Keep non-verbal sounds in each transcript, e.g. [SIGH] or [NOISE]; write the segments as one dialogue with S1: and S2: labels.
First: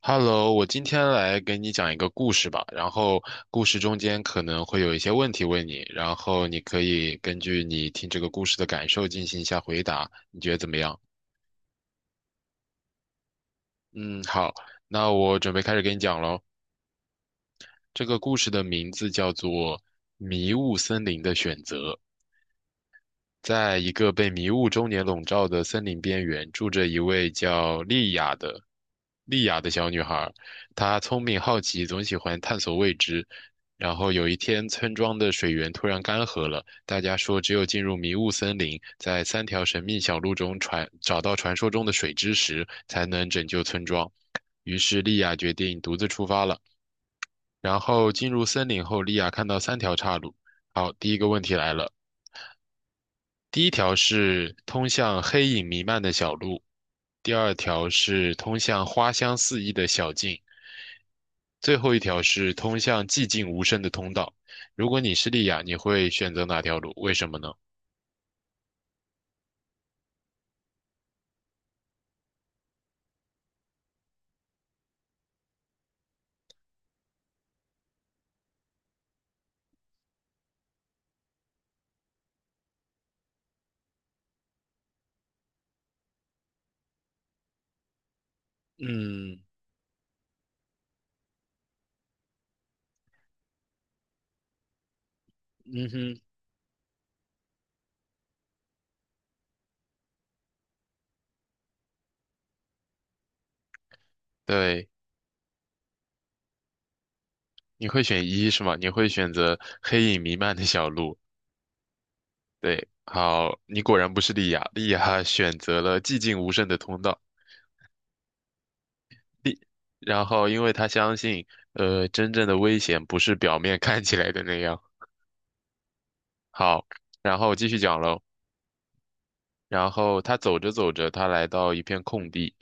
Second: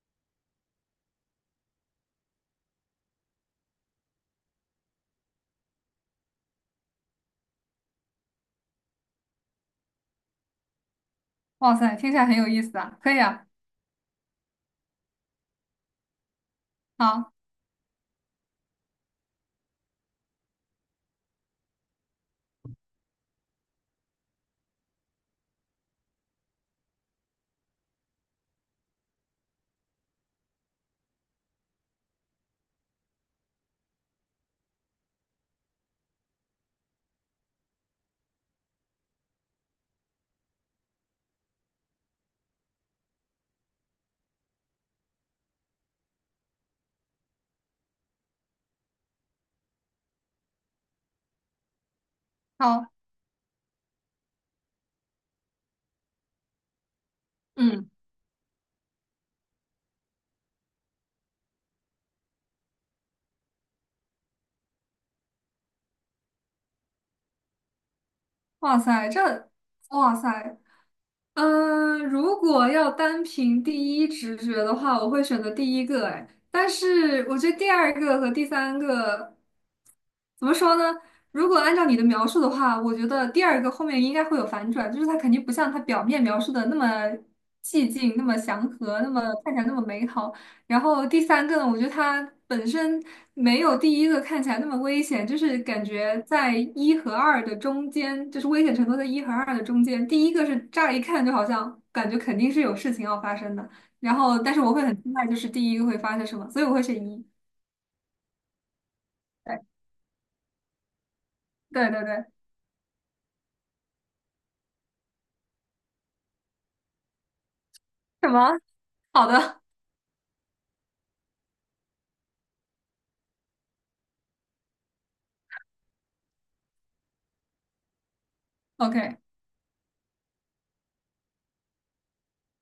S1: Hello，我今天来给你讲一个故事吧，然后故事中间可能会有一些问题问你，然后你可以根据你听这个故事的感受进行一下回答，你觉得怎么样？
S2: 哇塞，听起来很有意思啊！可以啊，
S1: 嗯，好，那我准备开始给你讲喽。
S2: 好，
S1: 这个故事的名字叫做《迷雾森林的选择》。在一个被迷雾终年笼罩的森林边缘，住着一位叫莉亚的小女孩。她聪明好奇，总喜欢探索未知。然后有一天，村庄的水源突然干涸了，大家说只有进入迷雾森林，在三条神秘小路中传找到传说中的水之石，才能拯救村庄。于是莉亚决定独自出发了。然后进入森林后，莉亚看到三条岔路。好，第一个问题来了。
S2: 好，
S1: 第一条是通向黑影弥漫的小路，第二
S2: 嗯，
S1: 条是通向花香四溢的小径，最后一条是通向寂静无声的通道。如果你是莉亚，你会选择哪条路？为什么呢？
S2: 哇塞，哇塞，如果要单凭第一直觉的话，我会选择第一个，哎，但是我觉得第二个和第三个怎么说呢？如果按照你的描述的话，我觉得第二个后面应该会有反转，就是它肯定不像它表面描述的那么寂静、那么祥和、那么
S1: 嗯
S2: 看起来那么美好。然后第三个呢，我觉得它本身没有第一个看起来那么危险，就是感
S1: 嗯哼，
S2: 觉在一和二的中间，就是危险程度在一和二的中间。第一个是乍一看就好像感觉肯定是有事情要发生的，然后但是我会
S1: 对，
S2: 很期待就是第一个会发生什么，所以我会选一。
S1: 你会选一是吗？你会选择黑影弥漫的小路。
S2: 对对对对，
S1: 对，好，你果然不是莉亚，莉亚选择了寂静无声的通道。
S2: 什么？好
S1: 莉，
S2: 的
S1: 然后因为她相信，真正的危险不是表面看起来的那样。好，然后继续讲喽。
S2: ，OK，
S1: 然后他走着走着，他来到一片空地，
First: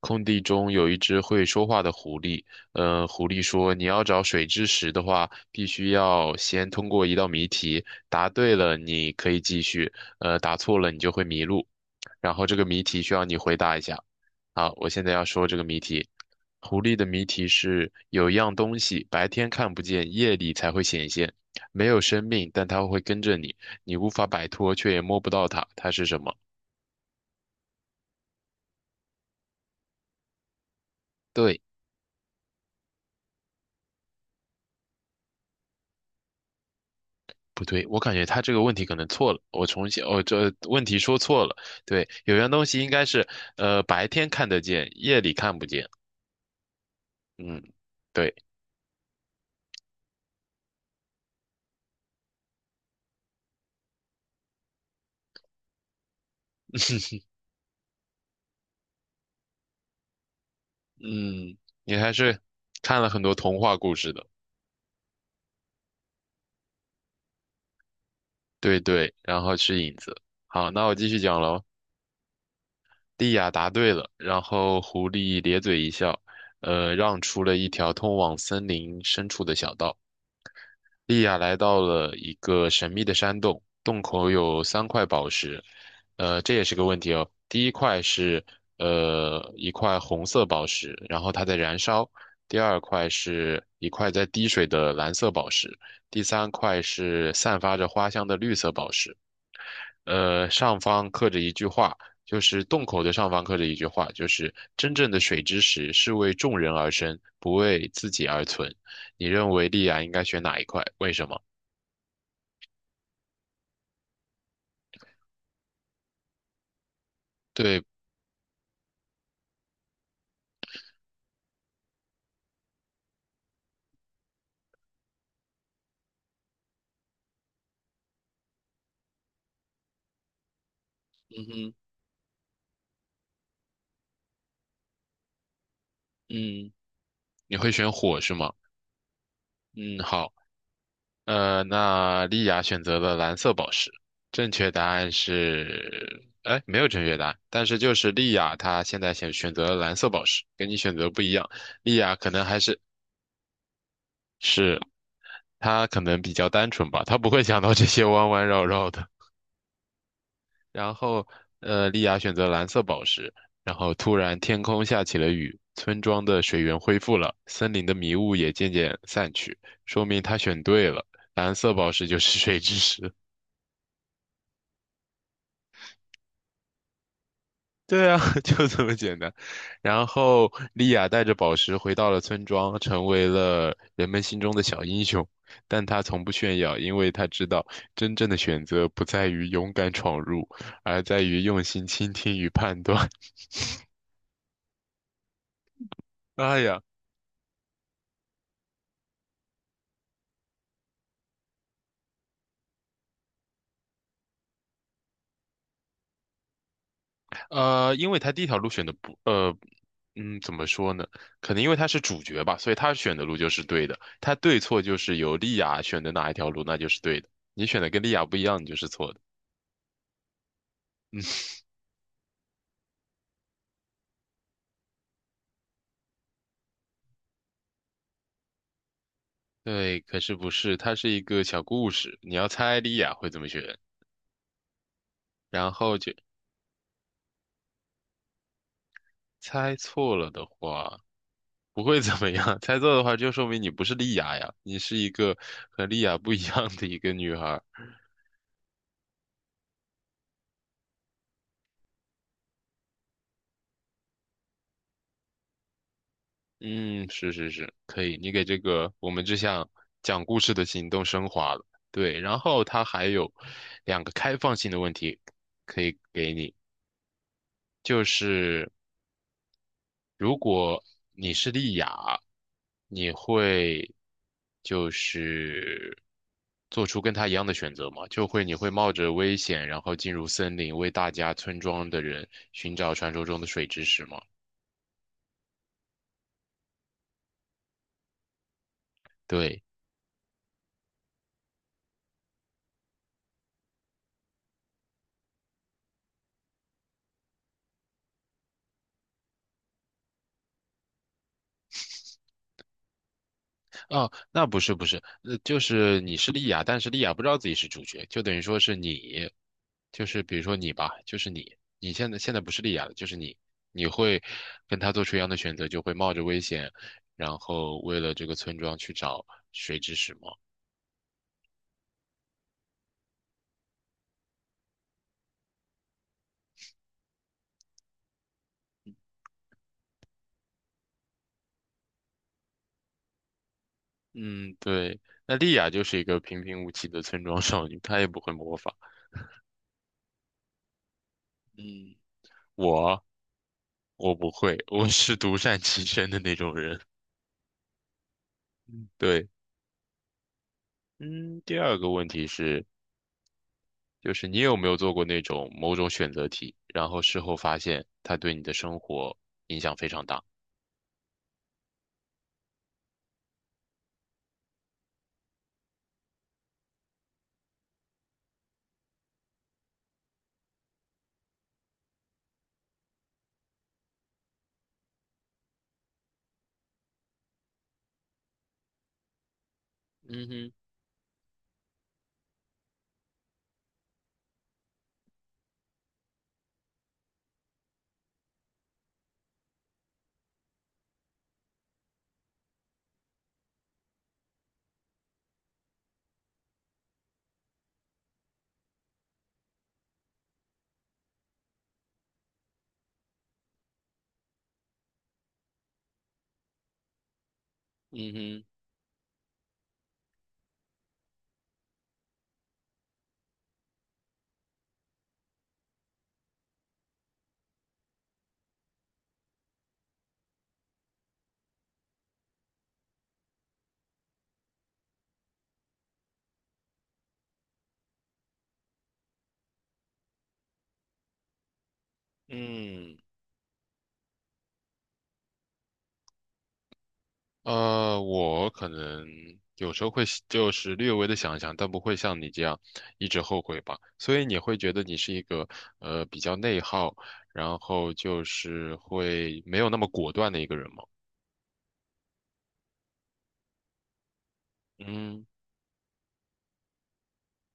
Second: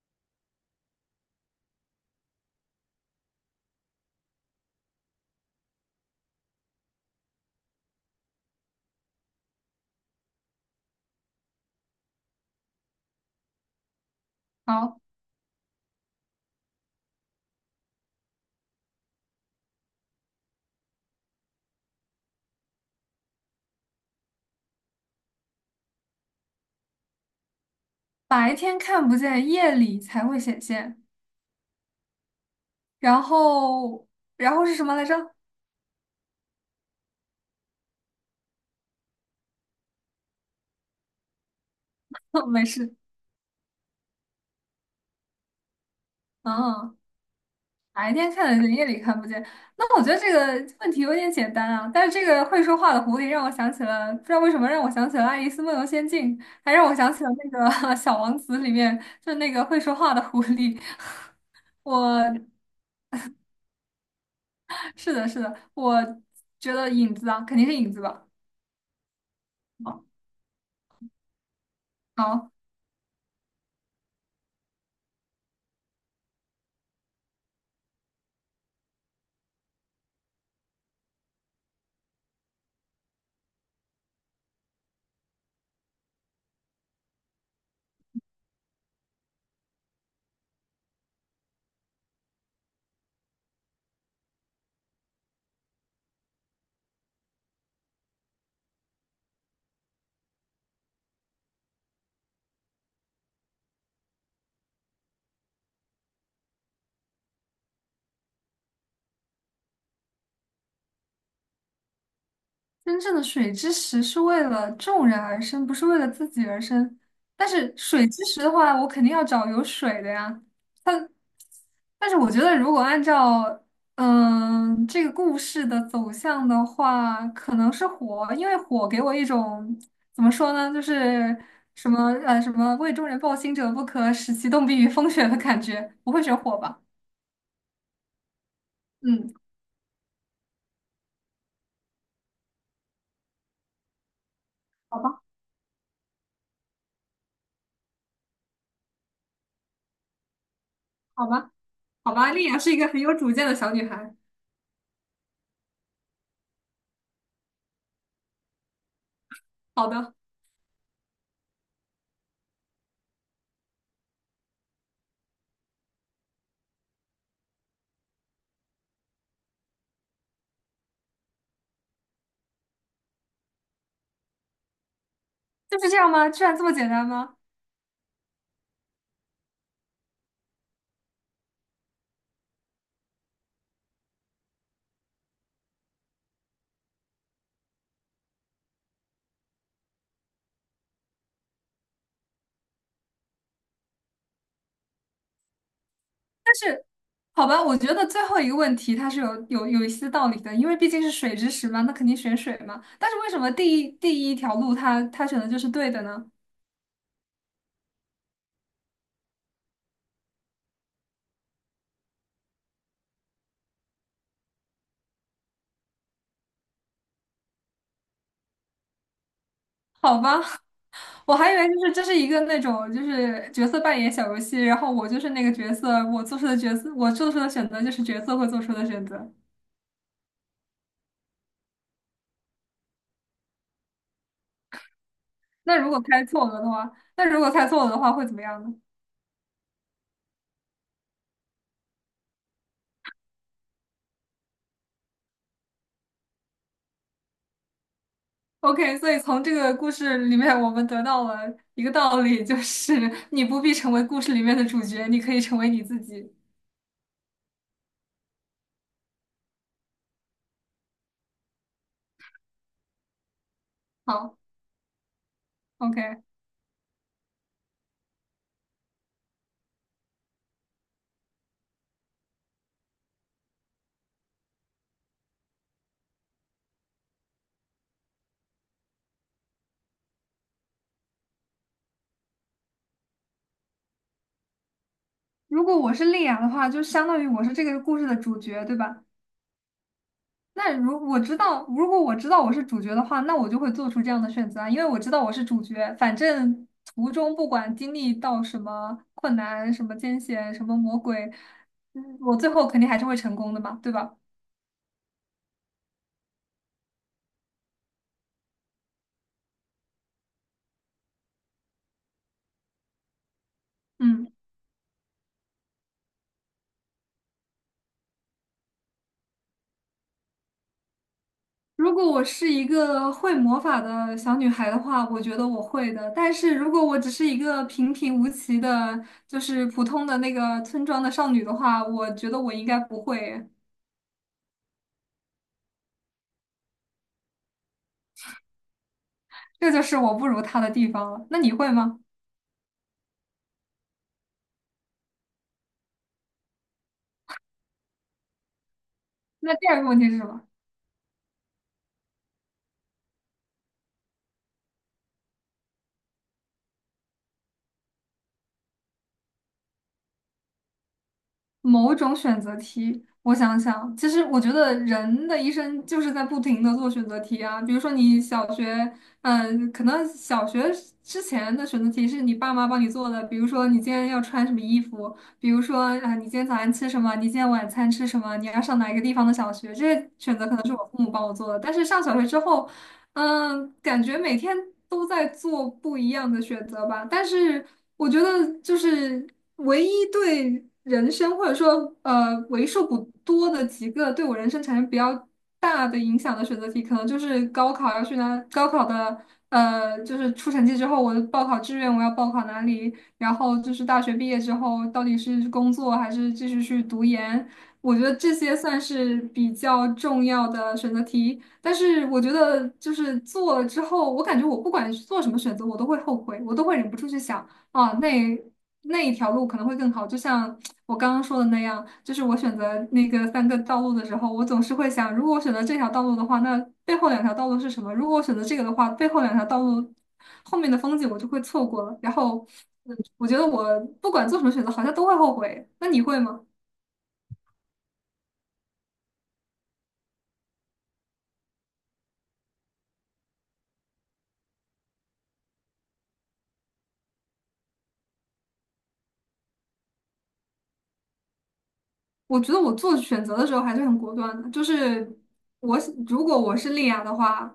S1: 空地中有一只会说话的狐狸。嗯，狐狸说：“你要找水之石的话，必须要先通过一道谜题，答对了你可以继续，答错了你就会迷路。”然后这个谜题需要你回答一下。好，我
S2: 好，
S1: 现在要说这个谜题。狐狸的谜题是有样东西白天看不见，夜里才会显现，没有生命，但它会跟着你，你无法摆脱，却也摸不到它，它是什么？
S2: 白天看不见，夜里才会显现。
S1: 对，
S2: 然后，然后是什么来着？
S1: 不对？我感觉他这个问题可能错了，我重新，哦，这问题说错了。对，有
S2: [LAUGHS]
S1: 样
S2: 没
S1: 东西应
S2: 事，
S1: 该是，白天看得见，夜里看不见。
S2: 嗯。
S1: 嗯，
S2: 白天
S1: 对，
S2: 看得见，夜里看不见。那我觉得这个问题有点简单啊。但是这个会说话的狐狸让我想起了，不知道为什么让我想起了《爱丽丝梦游仙境》，还让我想起了那个 [LAUGHS]《小王子》里面，就是那个会说话的狐狸。
S1: 嗯，
S2: [LAUGHS]
S1: 你还
S2: 我
S1: 是看了很多童话故事的。
S2: 是的，是的，我觉得影子啊，肯定是影子吧。
S1: 对对，然后是影
S2: 好，
S1: 子。好，那我继续讲喽。
S2: 好，
S1: 莉亚答对了，然后狐狸咧嘴一笑，让出了一条通往森林深处的小道。莉亚来到了一个神秘的山洞，洞口有三块宝石，呃，这也是个问题哦。第一块是一块红色宝石，然后它在燃烧；第二块是一块在滴水的蓝色宝石；第三块是散发着花香的绿色宝石。上方刻着一句话，就是洞口的上方刻着一句话，就是真正的水之石是为众人而生，不为自己而存。你认为莉亚应该选哪一块？为什么？
S2: 真正的水之石是为了众人而生，不是为了自己而生。但是
S1: 对，
S2: 水之石的话，我肯定要找有水的呀。它。但是我觉得，如果按照这个故事的走向的话，可能是火，因为火给我一种怎么说呢，就
S1: 嗯
S2: 是
S1: 哼，
S2: 什么为众人抱薪者不可，使其冻毙于风雪的感觉，不会选火
S1: 嗯，
S2: 吧。
S1: 你会选火是吗？
S2: 嗯，
S1: 嗯，好，那莉亚选择了蓝色宝石，正确答
S2: 好
S1: 案
S2: 吧，
S1: 是，哎，没有正确答案，但是就是莉亚她现在选择了蓝色宝石，跟你选择不
S2: 好
S1: 一样，
S2: 吧，
S1: 莉
S2: 好
S1: 亚可
S2: 吧，
S1: 能
S2: 丽雅
S1: 还
S2: 是一
S1: 是
S2: 个很有主见的小女孩。
S1: 是他可能比较单纯吧，他不会想到这些弯弯绕绕的。
S2: 好的，
S1: 然后，莉亚选择蓝色宝石，然后突然天空下起了雨，村庄的水源恢复了，森林的迷雾也渐渐散去，说明他选对了，蓝色宝石就是水之石。
S2: 就是这样吗？居然这么简单吗？
S1: 对啊，[LAUGHS] 就这么简单。然后，莉亚带着宝石回到了村庄，成为了人们心中的小英雄。但她从不炫耀，因为她知道真正的选择不在于勇敢闯入，而在于用心倾听与判断。[LAUGHS] 哎呀，
S2: 好吧，我觉得最后一个问题它是有一些道理的，因为毕竟是水之石嘛，那肯定选水嘛。但是为什么第一条路它选的就是对的呢？
S1: 因为她第一条路选的不，怎么说呢？可能因为她是主角吧，所以她选的路就是对的。她对错就是由莉亚选的哪一条路，那就是对的。你选的跟莉亚不一样，你就是错的。
S2: 好吧，[LAUGHS] 我还以为就是这是一个那种就是角色扮演小游戏，然后我就是那个角色，我做出的选择就是角色会做出的选择。
S1: 对，可是不是，它是一个小故事，你要猜莉亚会怎么选，然
S2: 那如
S1: 后
S2: 果
S1: 就
S2: 猜错了的话，那如果猜错了的话会怎么样呢
S1: 猜错了的话不会怎么样，[LAUGHS] 猜错的话就说明你不是莉亚呀，你是一个和莉亚不一样的一个女孩儿。
S2: ？OK，所以从这个故事里面，我们得到了一个道理，就是你不必成为故事里面的主角，你可以成为你自己。
S1: 嗯，是是是，可以，你给这个我们这项讲故事的行动升华了。对，然后它还有两个开
S2: 好
S1: 放性的问题可以
S2: ，OK。
S1: 给你，就是。如果你是莉雅，你会就是做出跟他一样的选择吗？就会你会冒着危险，然后进入森林，为大家村庄的人寻找传说中的水之石吗？
S2: 如果我是丽雅的话，就相当于我是这个故事的主角，对吧？
S1: 对。
S2: 那如我知道，如果我知道我是主角的话，那我就会做出这样的选择啊，因为我知道我是主角。反正途中不管经历到什么困难、什么艰险、什么魔鬼，我最后肯定还是会成功的嘛，对
S1: 哦，
S2: 吧？
S1: 那不是不是，就是你是莉亚，但是莉亚不知道自己是主角，就等于说是你，就是比如说你吧，就是你，你现在现在不是莉亚了，就是你，你会
S2: 嗯。
S1: 跟他做出一样的选择，就会冒着危险，然后为了这个村庄去找水之石吗？
S2: 如果我是一个会魔法的小女孩的话，我觉得我会的。但是如果我只是一个平平无奇的，就是普通的那个村庄的少女的话，我觉得我应该不会。
S1: 嗯，对，那莉亚就是一个平平无奇的村庄少女，她也不会魔法。
S2: 这就是我不如她的地方了。那你会
S1: 嗯，
S2: 吗？
S1: 我我不会，我是独善其身的那种人。嗯对，
S2: 那第二个问题是什么？
S1: 嗯，第二个问题是。就是你有没有做过那种某种选择题，然后事后发现它对你的生活影响非常大？
S2: 某种选择题，我想想，其实我觉得人的一生就是在不停的做选择题啊。比如说你小学，嗯，可能小学之前的选择题是你爸妈帮你做的，比如说你今天要穿什么衣服，比如说啊，你今天早餐吃什么，你今天晚餐吃什么，你要上哪一个地方的小学，这些
S1: 嗯
S2: 选择
S1: 哼，
S2: 可能是我父母帮我做的。但是上小学之后，嗯，感觉每天都在做不一样的选择吧，但是我觉得就是唯一对人生或者说为数不多的几个对我人生产生比较大的影响的选择题，可能就是高考要去哪，高考的就是出成绩之后，我的报考志愿我要报考哪里，然后就是大学毕业之后到底是工作还是继续去读研，我觉
S1: 嗯
S2: 得这
S1: 哼，
S2: 些算是比较重要的选择题。但是我觉得就是做了之后，我感觉我不管是做什么选择，我都会后悔，我都会忍不住去想啊，那一条路可能会更好。就像我刚刚说的那样，就是我选择那个三个道路的时候，我总是会想，如果我选择这条道路的话，那背后两条道路是什么？如果我选择这个的话，背后两条道路后面的风景我就会错过了。然后，
S1: 嗯，
S2: 嗯，我觉得我不管做什么选择，好像都会后悔。那你会吗？
S1: 我可能有时候会就是略微的想一想，但不会像你这样一直后悔吧。所以你会觉得你是一个比较内耗，然后就是会没有那么果断的一个人吗？
S2: 我觉得我做选择的时候还是很果断的，就是
S1: 嗯。
S2: 我如果我是丽雅的话，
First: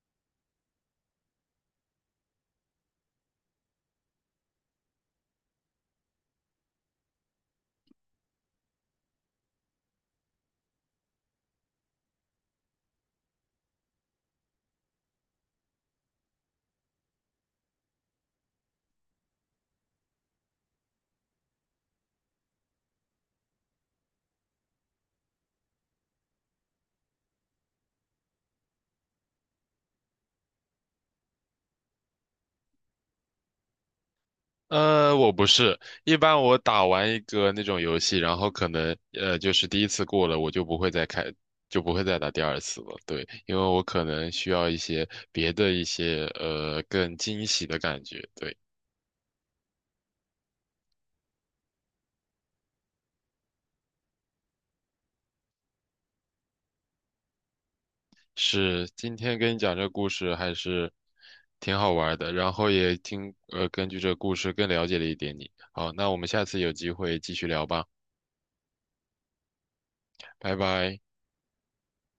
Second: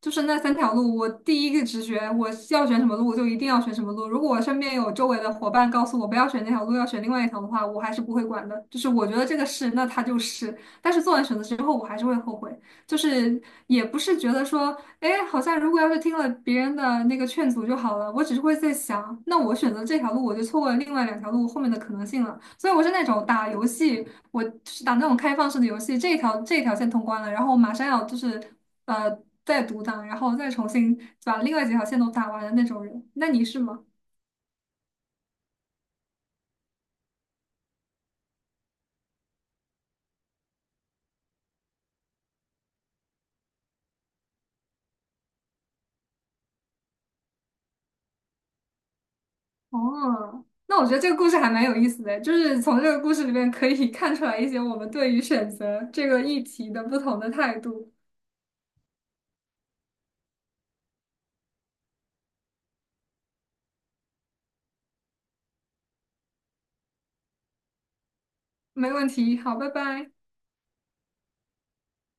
S2: 就是那三条路，我第一个直觉我是要选什么路，我就一定要选什么路。如果我身边有周围的伙伴告诉我不要选那条路，要选另外一条的话，我还是不会管的。就是我觉得这个是，那它就是。但是做完选择之后，我还是会后悔，就是也不是觉得说。哎，好像如果要是听了别人的那个劝阻就好了，我只是会在想，那我选择这条路，我就错过了另外两条路后面的可能性了。所以我是那种打游戏，我就是打那种开放式的游戏，这一条线通关了，然后我马上要就是呃再独档，然后再重新把另外几条线都打完的那种人。那你是吗？
S1: 我不是，一般我打完一个那种游戏，然后可能就是第一次过了，我就不会再开，就不会再打第二次了。对，因为我可能需要一些别的一些更惊喜的感觉。对，
S2: 哦，那我觉得这个故事还蛮有意思的，就是从这个故事里面可以 [LAUGHS] 看出来一些我们对于选择这个议题的不同的态度。
S1: 是今天跟你讲这个故事还是挺好玩的，然后也听根据这个故事更了解了一点你。好，那我们下次有机会继续聊吧，
S2: 没问题，好，拜拜。
S1: 拜拜。